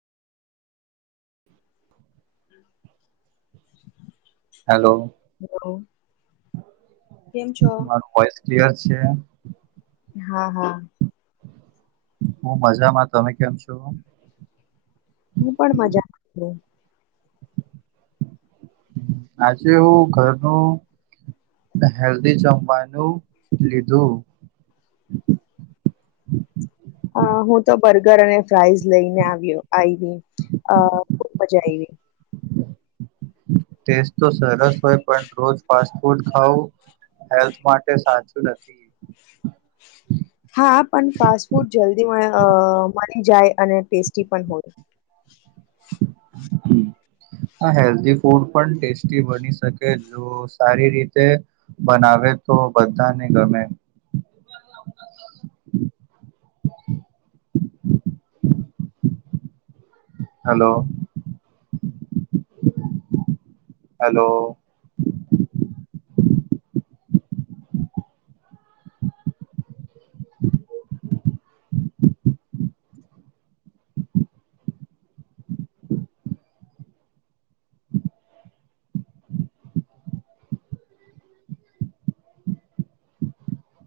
[unintelligible] Hello hello. કેમ છો? મારો વોઇસ ક્લિયર છે? હા હા. હું મજામાં. તમે કેમ છો? હું પણ મજામાં છું. હમ આજે હું ઘરનો હેલ્દી જમવાનું લીધું. હા હું તો બર્ગર અને ફ્રઇઝ લઈને આવ્યો આયવી. અ ખુબ મજા આયવી. ટેસ્ટ તો સરસ હોય પણ રોજ ફાસ્ટ ફૂડ ખાઉં હેલ્થ માટે સાચું નથી. હા પણ ફાસ્ટ ફૂડ જલ્દી મળી જાય અને ટેસ્ટી પણ હોય. હમ હા હેલ્દી ફૂડ પણ ટેસ્ટી બની શકે જો સારી રીતે બનાવે તો બધાને ગમે. Hello hello